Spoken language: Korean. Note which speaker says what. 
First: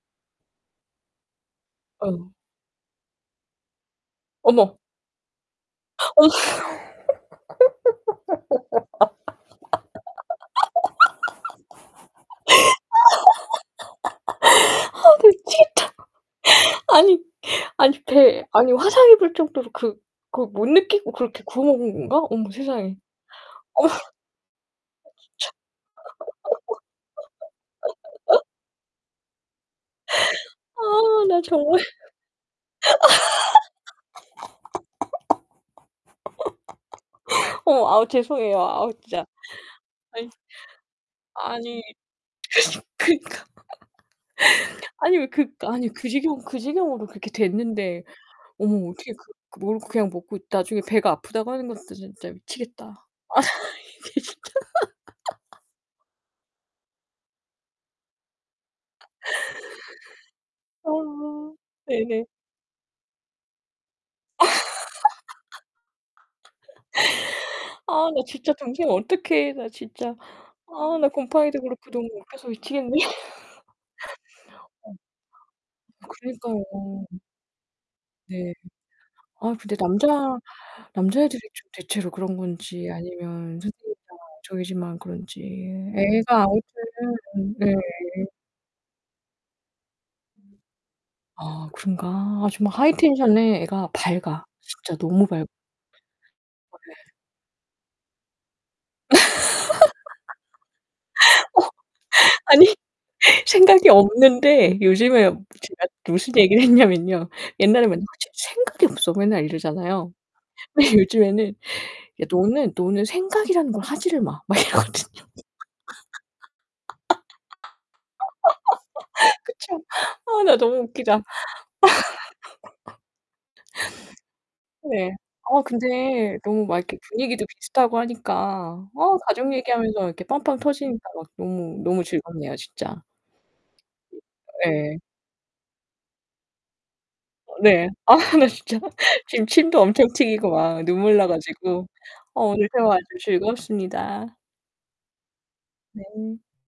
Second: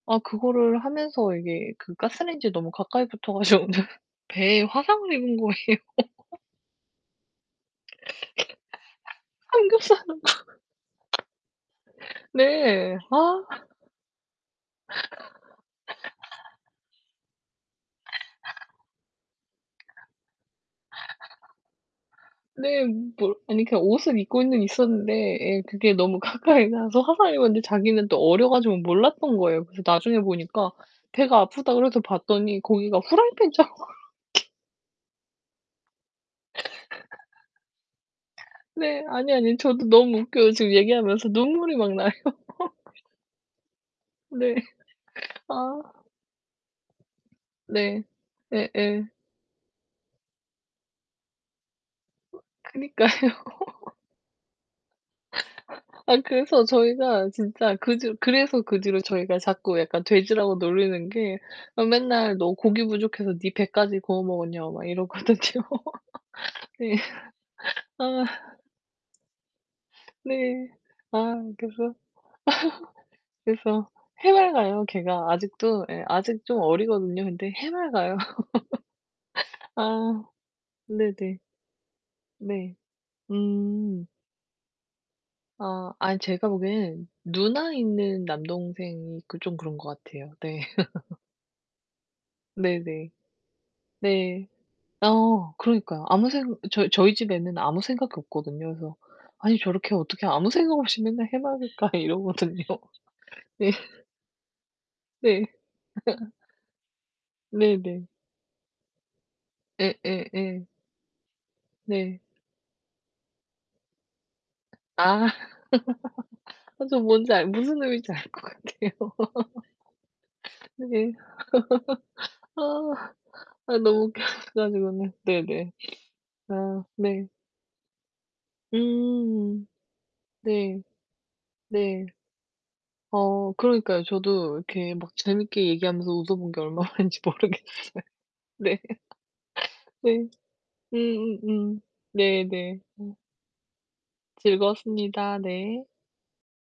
Speaker 1: 아, 그거를 하면서 이게 그
Speaker 2: 어.
Speaker 1: 가스렌인지에 너무 가까이 붙어 가지고는 배에
Speaker 2: 어머.
Speaker 1: 화상을 입은 거에요.
Speaker 2: 어. 아
Speaker 1: 한국 사람 네. 아.
Speaker 2: 아 나 미치겠다. 아니 아니 배 아니 화상 입을 정도로 그 그걸 못 느끼고 그렇게 구워 먹은 건가? 어머
Speaker 1: 네.
Speaker 2: 세상에
Speaker 1: 뭘 아니 그니까
Speaker 2: 어.
Speaker 1: 옷을 입고는 있었는데 예. 그게 너무 가까이 가서 화상을 입었는데 자기는 또
Speaker 2: [unintelligible]
Speaker 1: 어려 가지고 몰랐던 거예요. 그래서 나중에 보니까
Speaker 2: 아,
Speaker 1: 배가
Speaker 2: 나
Speaker 1: 아프다
Speaker 2: 정말.
Speaker 1: 그래서 봤더니 거기가 프라이팬 자국이
Speaker 2: 어머. 아우 죄송해요. 아우
Speaker 1: 네,
Speaker 2: 진짜.
Speaker 1: 아니요, 아니요. 저도 너무
Speaker 2: 아니
Speaker 1: 웃겨요. 지금 얘기하면서 눈물이
Speaker 2: 아니
Speaker 1: 막 나요.
Speaker 2: 그니 그니까
Speaker 1: 네.
Speaker 2: 아니 왜 그니까
Speaker 1: 아.
Speaker 2: 아니 그 지경 그 지경으로 그렇게 됐는데
Speaker 1: 네.
Speaker 2: 어머
Speaker 1: 예예.
Speaker 2: 어떻게 그 모르고 그냥 먹고 나중에 배가 아프다고 하는 것도 진짜 미치겠다.
Speaker 1: 그니까요.
Speaker 2: 이게 진짜로
Speaker 1: 아, 그래서 저희가 진짜 그 뒤로 그래서 그 뒤로 저희가 자꾸 약간 돼지라고
Speaker 2: 아
Speaker 1: 놀리는 게 어
Speaker 2: 네네.
Speaker 1: 맨날 너 고기 부족해서 네 배까지 구워 먹었냐고 막 이러거든요. 예.
Speaker 2: 아, 나
Speaker 1: 아.
Speaker 2: 진짜 동생 어떡해. 나 진짜
Speaker 1: 네.
Speaker 2: 아 나
Speaker 1: 아
Speaker 2: 곰팡이도
Speaker 1: 그래서
Speaker 2: 그렇고 너무 웃겨서 미치겠네.
Speaker 1: 그래서 해맑아요,
Speaker 2: 어.
Speaker 1: 걔가. 아직도 예 아직도 좀
Speaker 2: 그러니까요.
Speaker 1: 어리거든요. 근데 해맑아요.
Speaker 2: 네. 아 근데 남자
Speaker 1: 아. 네네.
Speaker 2: 남자애들이 좀 대체로 그런
Speaker 1: 네.
Speaker 2: 건지 아니면 [unintelligible]
Speaker 1: 음.
Speaker 2: 저희 집만 그런지
Speaker 1: 아. 아이,
Speaker 2: 애가
Speaker 1: 제가
Speaker 2: 아무튼
Speaker 1: 보기엔 누나
Speaker 2: 네.
Speaker 1: 있는 남동생이 그 좀 그런 것 같아요 네.
Speaker 2: 아, 그런가 아 정말 하이
Speaker 1: 네네.
Speaker 2: 텐션에 애가 밝아.
Speaker 1: 네.
Speaker 2: 진짜 너무 밝 어
Speaker 1: 어, 그러니까요. 아무 생 저희
Speaker 2: 네.
Speaker 1: 저희 집 애는 아무 생각이 없거든요. 그래서 '아니 저렇게 어떻게 아무 생각 없이 맨날 해
Speaker 2: 어.
Speaker 1: 맑을까.' 이러거든요.
Speaker 2: 아니
Speaker 1: 네.
Speaker 2: 생각이 없는데 요즘에
Speaker 1: 네.
Speaker 2: 제가 무슨 얘기를 했냐면요. 옛날에 맨날
Speaker 1: 네네.
Speaker 2: "쟤 생각이 없어." 맨날
Speaker 1: 예
Speaker 2: 이러잖아요.
Speaker 1: 예 예.
Speaker 2: 근데 요즘에는
Speaker 1: 네.
Speaker 2: "야, 너는 너는 생각이라는 걸 하지를 마." 막
Speaker 1: 아.
Speaker 2: 이러거든요.
Speaker 1: 아 저는 뭔지 알 것 무슨 의미인지 알 것 같아요.
Speaker 2: 그쵸. 아 나 너무
Speaker 1: 네.
Speaker 2: 웃기다.
Speaker 1: 아. 아 너무 웃겨
Speaker 2: 예.
Speaker 1: 가지고는.
Speaker 2: 아
Speaker 1: 네네.
Speaker 2: 근데 너무 막
Speaker 1: 아
Speaker 2: 이렇게
Speaker 1: 네.
Speaker 2: 분위기도 비슷하고 하니까 어 가족
Speaker 1: 음.
Speaker 2: 얘기하면서 이렇게 빵빵
Speaker 1: 네.
Speaker 2: 터지니까 막 너무, 너무
Speaker 1: 네.
Speaker 2: 즐겁네요, 진짜.
Speaker 1: 어, 그러니까요. 저도
Speaker 2: [unintelligible]
Speaker 1: 이렇게
Speaker 2: 예.
Speaker 1: 막 재밌게 얘기하면서 웃어본 게 얼마 만인지 모르겠어요.
Speaker 2: 네. 아우 나 진짜
Speaker 1: 네.
Speaker 2: 지금 침도 엄청
Speaker 1: 네.
Speaker 2: 튀기고 막 눈물 나
Speaker 1: 음음음.
Speaker 2: 가지고. 어, 오늘
Speaker 1: 네네.
Speaker 2: 대화 아주
Speaker 1: 음.
Speaker 2: 즐거웠습니다.
Speaker 1: 즐거웠습니다 네.
Speaker 2: 네.